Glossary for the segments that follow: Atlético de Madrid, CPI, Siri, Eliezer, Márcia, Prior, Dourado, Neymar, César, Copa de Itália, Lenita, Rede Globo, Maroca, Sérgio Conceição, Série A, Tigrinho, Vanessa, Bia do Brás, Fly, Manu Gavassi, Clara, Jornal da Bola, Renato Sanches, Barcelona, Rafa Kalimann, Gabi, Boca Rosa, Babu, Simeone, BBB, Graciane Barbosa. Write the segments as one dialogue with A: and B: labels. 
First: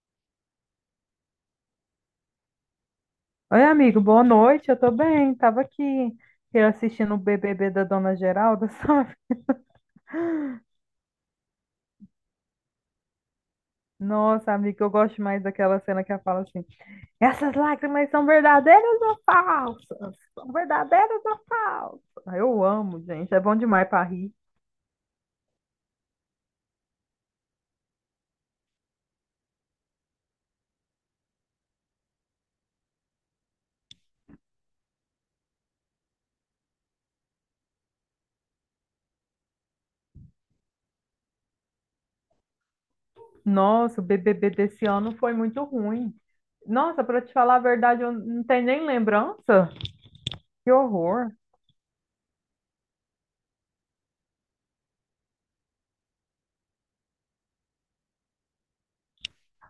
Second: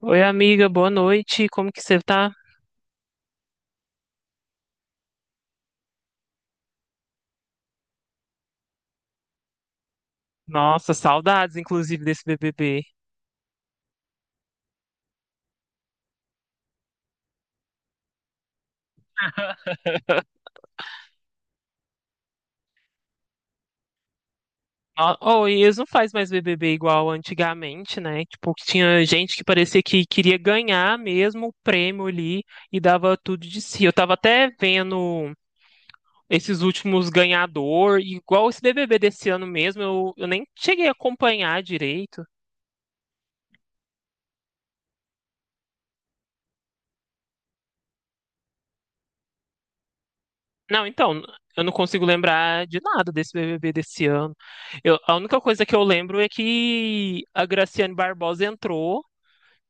A: Oi, amiga, boa noite. Como que você tá?
B: Oi, amigo, boa noite. Eu tô bem. Tava aqui eu assistindo o BBB da Dona Geralda, sabe?
A: Nossa, saudades, inclusive, desse BBB.
B: Nossa, amigo, eu gosto mais daquela cena que ela fala assim: essas lágrimas são verdadeiras ou falsas? São verdadeiras ou falsas? Ah, eu amo, gente. É bom demais pra rir.
A: Oh, e eles não fazem mais BBB igual antigamente, né? Tipo, que tinha gente que parecia que queria ganhar mesmo o prêmio ali e dava tudo de si. Eu tava até vendo esses últimos ganhador, e igual esse BBB desse ano mesmo, eu nem cheguei a acompanhar direito.
B: Nossa, o BBB desse ano foi muito ruim. Nossa, pra te falar a verdade, eu não tenho nem lembrança. Que
A: Não, então,
B: horror.
A: eu não consigo lembrar de nada desse BBB desse ano. A única coisa que eu lembro é que a Graciane Barbosa entrou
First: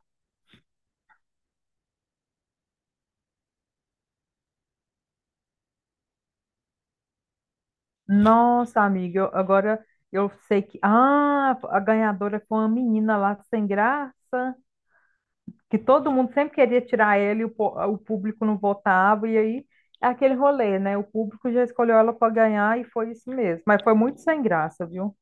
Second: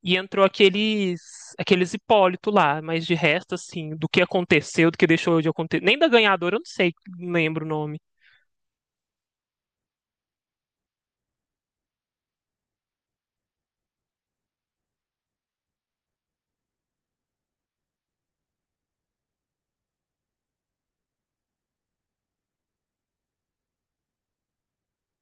A: e entrou aqueles Hipólito lá, mas de resto, assim, do que aconteceu, do que deixou de acontecer, nem da ganhadora, eu não sei, não lembro o nome.
B: Nossa, amiga, agora eu sei que. Ah, a ganhadora foi uma menina lá sem graça, que todo mundo sempre queria tirar ela e o público não votava, e aí é aquele rolê, né? O público já escolheu ela para ganhar e foi isso mesmo. Mas foi muito sem graça, viu?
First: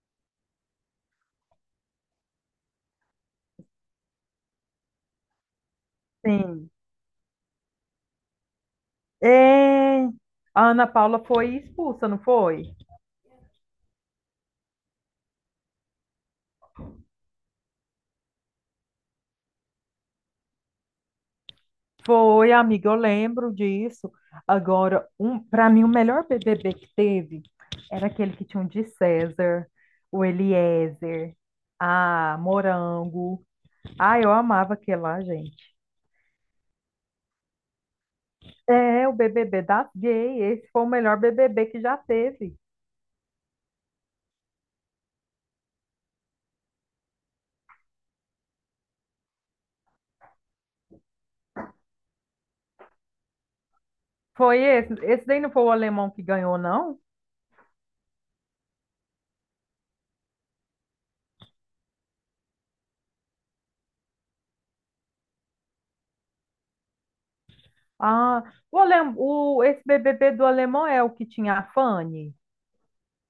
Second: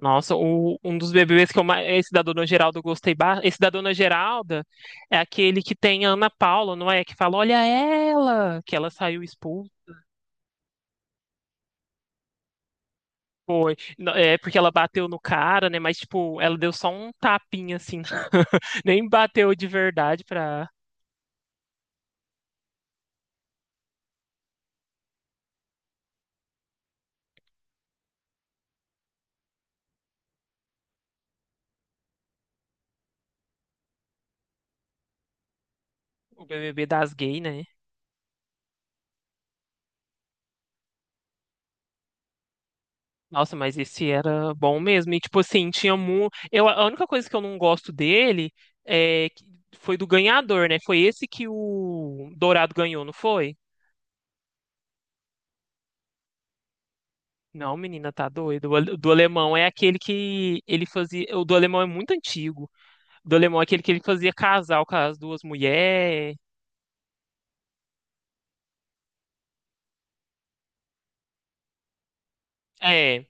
A: Nossa, um dos BBBs que eu mais, esse da Dona Geralda eu gostei, esse da Dona Geralda é aquele que tem a Ana
B: Sim.
A: Paula, não é? Que fala, olha ela, que ela saiu.
B: É... A Ana Paula foi expulsa, não foi?
A: Foi. Não, é porque ela bateu no cara, né? Mas, tipo, ela deu só um tapinha, assim. Nem bateu de verdade pra
B: Foi, amiga, eu lembro disso. Agora, para mim, o melhor BBB que teve era aquele que tinha o de César, o Eliezer, a Morango. Ah, eu amava aquele lá, gente.
A: o BBB das gays, né?
B: É, o BBB da gay. Esse foi o melhor BBB que já teve.
A: Nossa, mas esse era bom mesmo. E, tipo, assim, tinha muito. Eu, a única coisa que eu não gosto dele é... que- foi do ganhador, né? Foi esse que o Dourado ganhou, não foi?
B: Foi esse. Esse daí não foi o alemão que ganhou, não?
A: Não, menina, tá doido. Do alemão é aquele que ele fazia. O do alemão é muito antigo. O do alemão é aquele que ele fazia casal com as duas mulheres.
B: Ah, esse BBB do alemão é o que tinha a Fanny?
A: É.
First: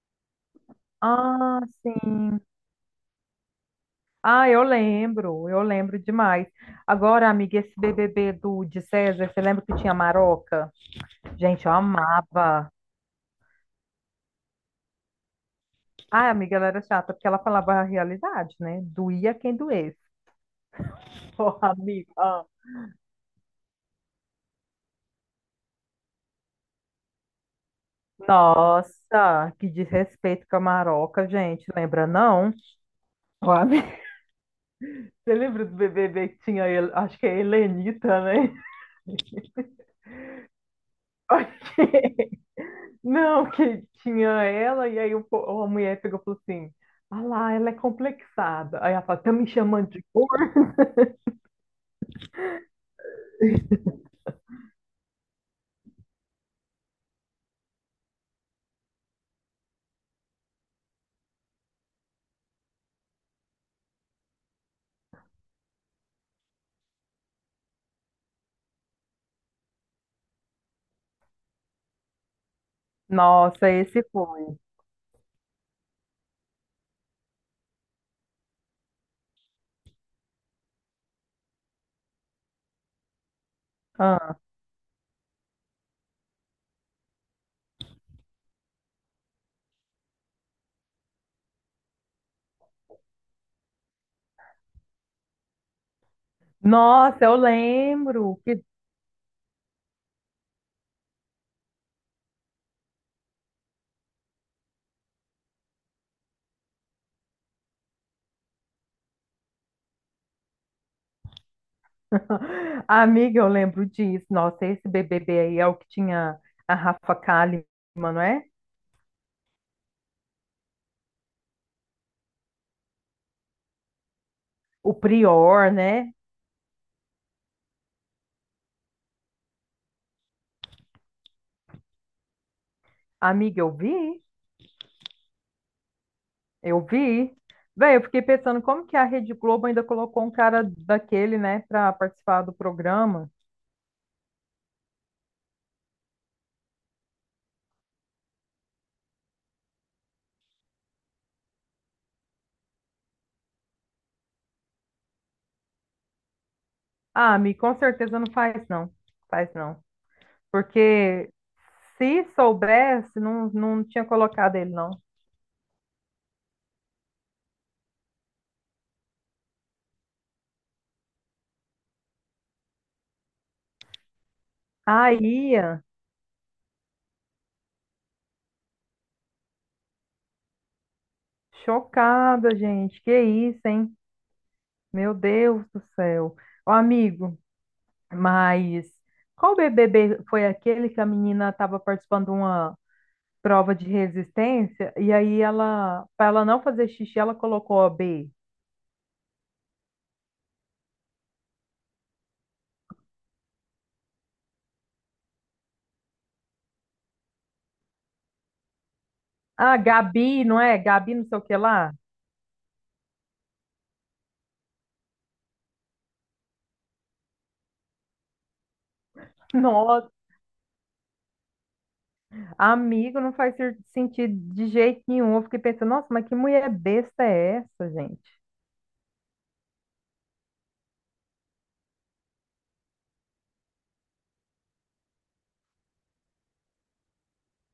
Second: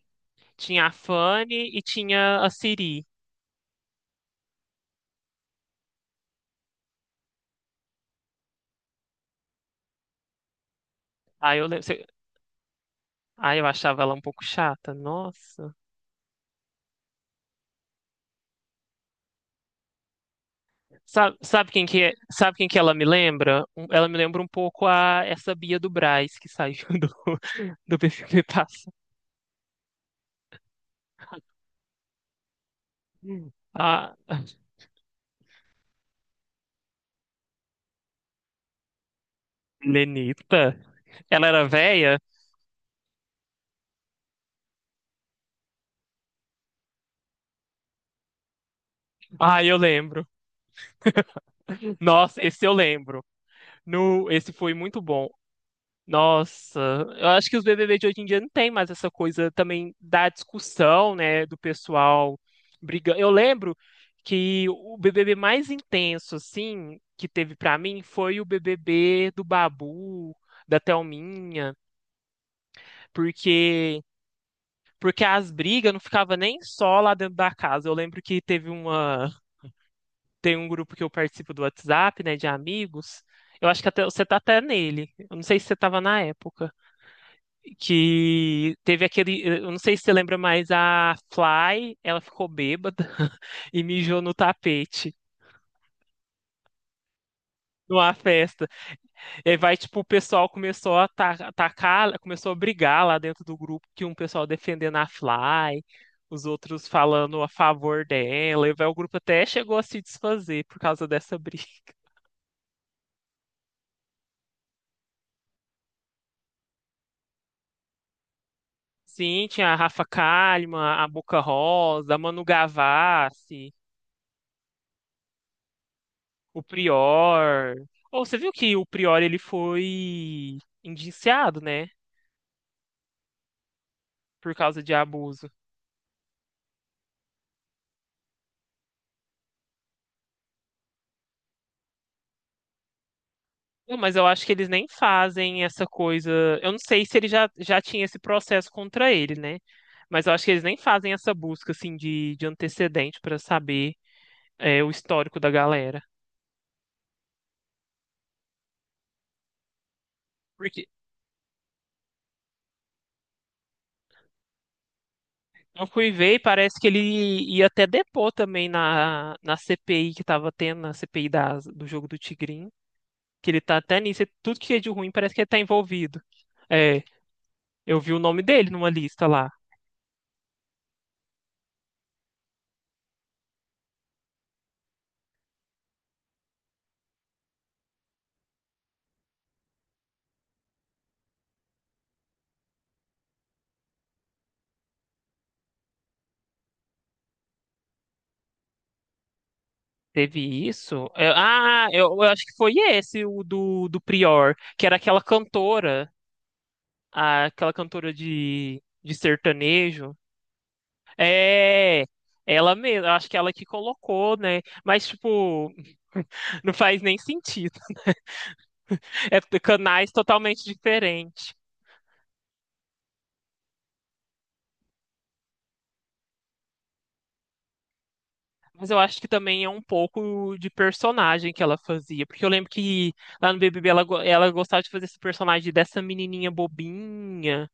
A: Tinha a
B: Ah,
A: Fanny e
B: sim.
A: tinha a Siri.
B: Ah, eu lembro demais. Agora, amiga, esse BBB do de César, você lembra que tinha Maroca?
A: Aí eu,
B: Gente, eu
A: lem- cê-
B: amava.
A: Aí eu achava ela um pouco chata. Nossa.
B: Ai, amiga, ela era chata, porque ela falava a realidade, né? Doía quem doesse.
A: Sabe,
B: Ô,
A: sabe quem que
B: amiga.
A: é,
B: Ah.
A: sabe quem que ela me lembra? Ela me lembra um pouco a essa Bia do Brás que saiu do, do BBB Passa.
B: Nossa, que desrespeito com a Maroca, gente. Lembra, não? Ó, amiga,
A: A
B: Você lembra do BBB que tinha, a acho que é a Helenita, né?
A: Lenita. Ela
B: Ok.
A: era velha?
B: Não, que tinha ela, e aí a mulher pegou e falou assim: Ah lá, ela é complexada. Aí ela fala: Tá me
A: Ah, eu
B: chamando de
A: lembro.
B: cor?
A: Nossa, esse eu lembro. No, esse foi muito bom. Nossa, eu acho que os BBB de hoje em dia não tem mais essa coisa também da discussão, né, do pessoal brigando. Eu lembro que o BBB mais intenso, assim, que teve pra mim foi o BBB do Babu, da Thelminha,
B: Nossa, esse
A: porque
B: foi.
A: as brigas não ficavam nem só lá dentro da casa. Eu lembro que teve uma, tem um grupo que eu participo do WhatsApp, né, de amigos. Eu acho que até você tá
B: Ah,
A: até nele. Eu não sei se você tava na época. Que teve aquele, eu não sei se você lembra, mas a Fly, ela ficou bêbada e mijou no tapete
B: nossa, eu
A: numa
B: lembro. Que...
A: festa. E aí vai, tipo, o pessoal começou a atacar, começou a brigar lá dentro do grupo, que um pessoal defendendo a Fly, os outros falando a favor dela, e vai, o grupo até chegou a se desfazer por causa dessa briga.
B: Amiga, eu lembro disso. Nossa, esse BBB aí é o que tinha a Rafa Kalimann, não é?
A: Sim, tinha a Rafa Kalimann, a Boca Rosa, a Manu Gavassi,
B: O Prior, né?
A: o Prior. Ou você viu que o Prior ele foi indiciado, né?
B: Amiga,
A: Por causa de abuso.
B: eu vi. Véi, eu fiquei pensando como que a Rede Globo ainda colocou um cara daquele, né, pra participar do programa.
A: Não, mas eu acho que eles nem fazem essa coisa. Eu não sei se ele já tinha esse processo contra ele, né? Mas eu acho que eles nem fazem essa busca assim de antecedente para saber é, o histórico da galera.
B: Ah, Mi, com certeza não faz, não. Faz, não.
A: Porque
B: Porque se soubesse, não tinha colocado ele, não.
A: eu fui ver e parece que ele ia até depor também na CPI que tava tendo, na CPI da do jogo do Tigrinho, que ele tá até nisso. E tudo que é de ruim parece que ele
B: Aí,
A: tá envolvido. É, eu vi o nome dele numa lista lá.
B: chocada, gente. Que isso, hein? Meu Deus do céu. Ô, amigo, mas qual BBB foi aquele que a menina estava participando de uma prova de resistência e aí ela, para ela não fazer xixi, ela colocou a B.
A: Teve isso? É, ah, eu acho que foi esse, do Prior, que era aquela cantora, aquela cantora de
B: Ah,
A: sertanejo.
B: Gabi, não é? Gabi não sei o que lá.
A: É, ela mesma, acho que ela que colocou, né? Mas, tipo, não faz nem sentido. É
B: Nossa.
A: canais totalmente diferentes.
B: Amigo, não sentido de jeito nenhum. Eu fiquei pensando, nossa, mas que mulher besta é essa, gente?
A: Mas eu acho que também é um pouco de personagem que ela fazia. Porque eu lembro que lá no BBB ela, ela gostava de fazer esse personagem dessa menininha bobinha,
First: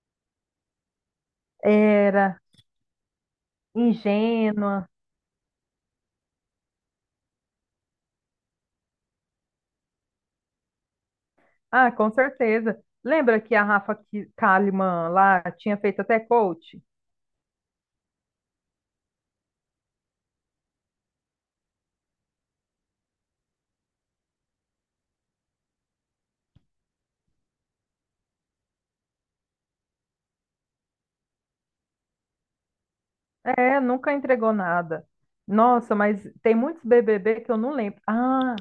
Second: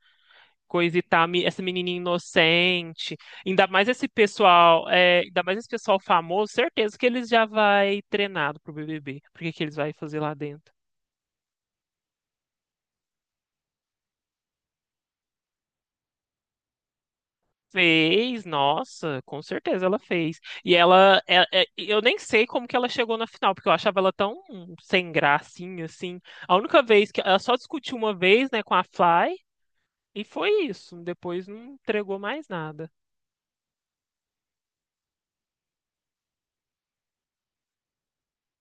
A: coisa e tal, essa menininha
B: Era
A: inocente. Ainda mais esse
B: ingênua.
A: pessoal, é, ainda mais esse pessoal famoso, certeza que eles já vai treinado pro BBB. Porque que eles vai fazer lá dentro?
B: Ah, com certeza. Lembra que a Rafa Kalimann lá tinha feito até coach?
A: Fez, nossa, com certeza ela fez. E ela, eu nem sei como que ela chegou na final, porque eu achava ela tão sem gracinha, assim. A única vez que ela só discutiu uma vez, né, com a Fly, e foi isso. Depois não entregou mais nada.
B: É, nunca entregou nada. Nossa, mas tem muitos BBB que eu não lembro. Ah,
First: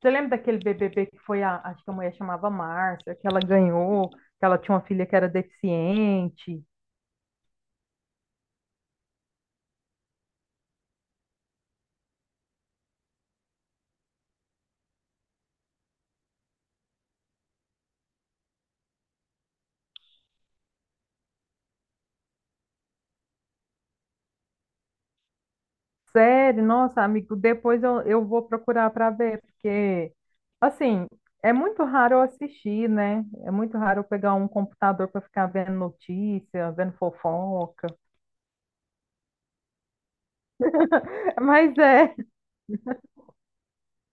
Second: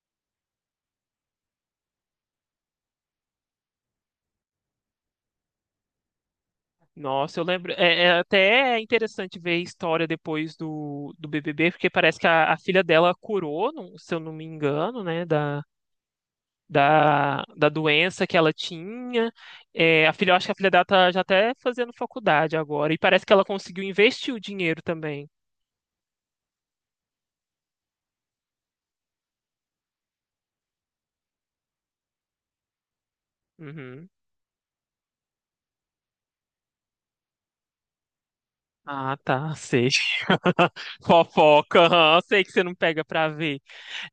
B: você lembra daquele BBB que foi a, acho que a mulher chamava Márcia, que ela ganhou, que ela tinha uma filha que era deficiente?
A: Nossa, eu lembro. É, é até é interessante ver a história depois do, do BBB, porque parece que a filha dela curou, se eu não me engano, né, da doença que ela tinha. É, a filha, eu acho que a filha dela tá já até fazendo faculdade agora. E parece que ela conseguiu investir o dinheiro também.
B: Sério, nossa, amigo, depois eu vou procurar para ver, porque, assim, é muito raro eu assistir, né? É muito raro eu
A: Uhum.
B: pegar um computador para ficar vendo notícia, vendo fofoca.
A: Ah, tá, sei.
B: Mas
A: Fofoca,
B: é,
A: aham, sei que você não pega pra ver.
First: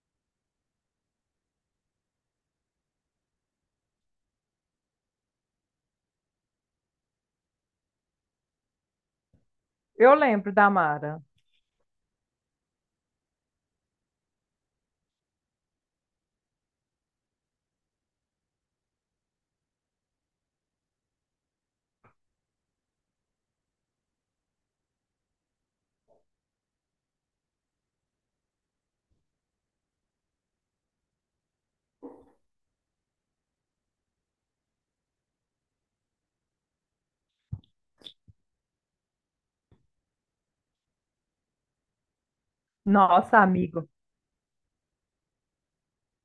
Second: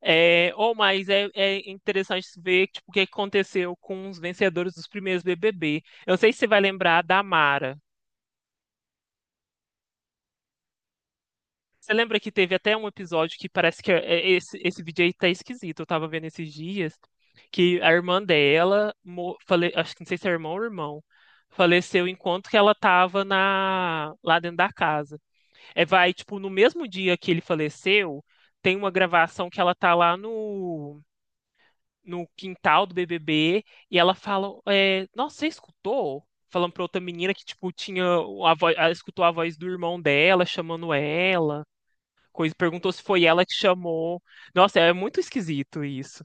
A: É, ou mas é, é interessante ver tipo, o que aconteceu com os vencedores dos primeiros BBB. Eu não sei se você vai lembrar da Mara.
B: eu lembro da Mara.
A: Você lembra que teve até um episódio que parece que é esse, esse vídeo aí tá esquisito. Eu tava vendo esses dias que a irmã dela, acho que não sei se é irmão ou irmão, faleceu enquanto que ela tava na, lá dentro da casa. É, vai, tipo, no mesmo dia que ele faleceu, tem uma gravação que ela tá lá no quintal do BBB e ela fala, é, nossa, você escutou? Falando pra outra menina que, tipo, tinha a voz, ela escutou a voz do irmão dela chamando ela coisa, perguntou se foi
B: Nossa,
A: ela que
B: amigo,
A: chamou. Nossa, é muito esquisito isso.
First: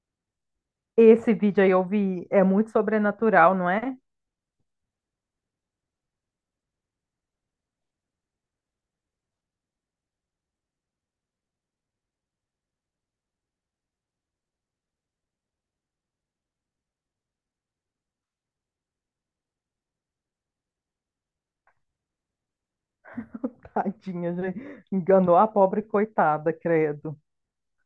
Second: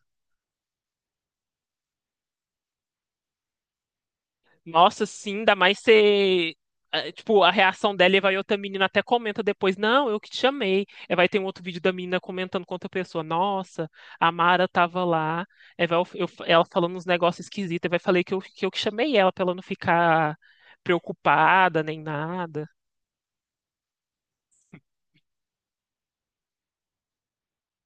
B: esse vídeo aí eu vi, é muito sobrenatural, não é?
A: Nossa, sim, ainda mais ser. Tipo, a reação dela e vai outra menina até comenta depois, não, eu que te chamei. Aí vai ter um outro vídeo da menina comentando com outra pessoa, nossa, a Mara tava lá. Aí vai ela falando uns negócios esquisitos, aí vai falei que eu, que eu que chamei ela pra ela não ficar preocupada nem nada.
B: Tadinha, gente. Enganou a pobre coitada, credo.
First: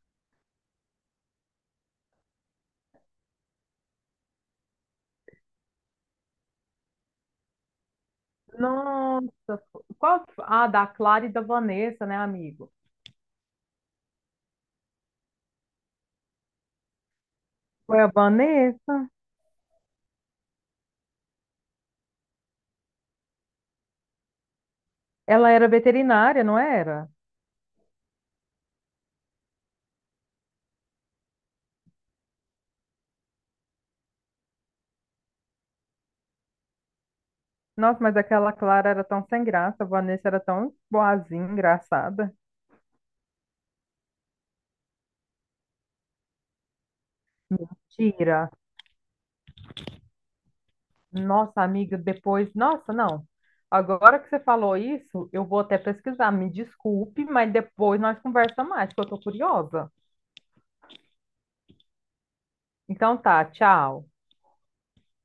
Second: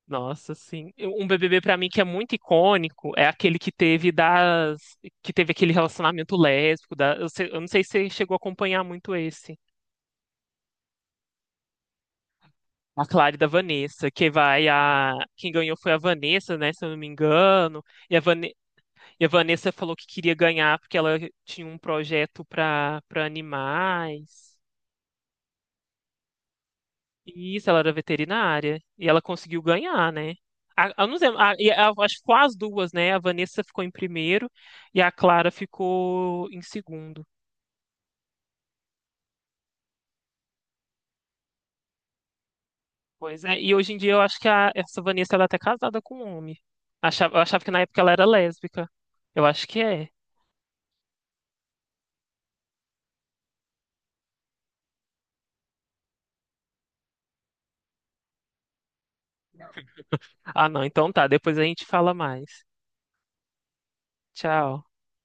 A: Nossa, sim. Um BBB pra mim que é muito icônico é aquele que teve das que teve aquele relacionamento lésbico da eu não sei se você chegou a acompanhar muito
B: Nossa,
A: esse.
B: qual que foi? Ah, da Clara e da Vanessa, né, amigo?
A: A Clara e da Vanessa, que vai a quem ganhou foi a Vanessa, né, se eu não me engano.
B: Foi a
A: E a, Vane...
B: Vanessa?
A: e a Vanessa falou que queria ganhar porque ela tinha um projeto para animais.
B: Ela era veterinária, não era?
A: Isso, ela era veterinária. E ela conseguiu ganhar, né? A, eu não sei, a- e a- Acho que foi as duas, né? A Vanessa ficou em primeiro e a Clara ficou em segundo.
B: Nossa, mas aquela Clara era tão sem graça, a Vanessa era tão boazinha, engraçada.
A: Pois é, e hoje em dia eu acho que essa Vanessa ela é até casada com um homem. Eu achava que na época ela era
B: Mentira.
A: lésbica. Eu acho que é.
B: Nossa, amiga, depois. Nossa, não. Agora que você falou isso, eu vou até pesquisar. Me desculpe, mas depois nós conversamos mais, porque eu tô curiosa.
A: Ah, não, então tá, depois a gente fala mais.
B: Então tá, tchau.
A: Tchau.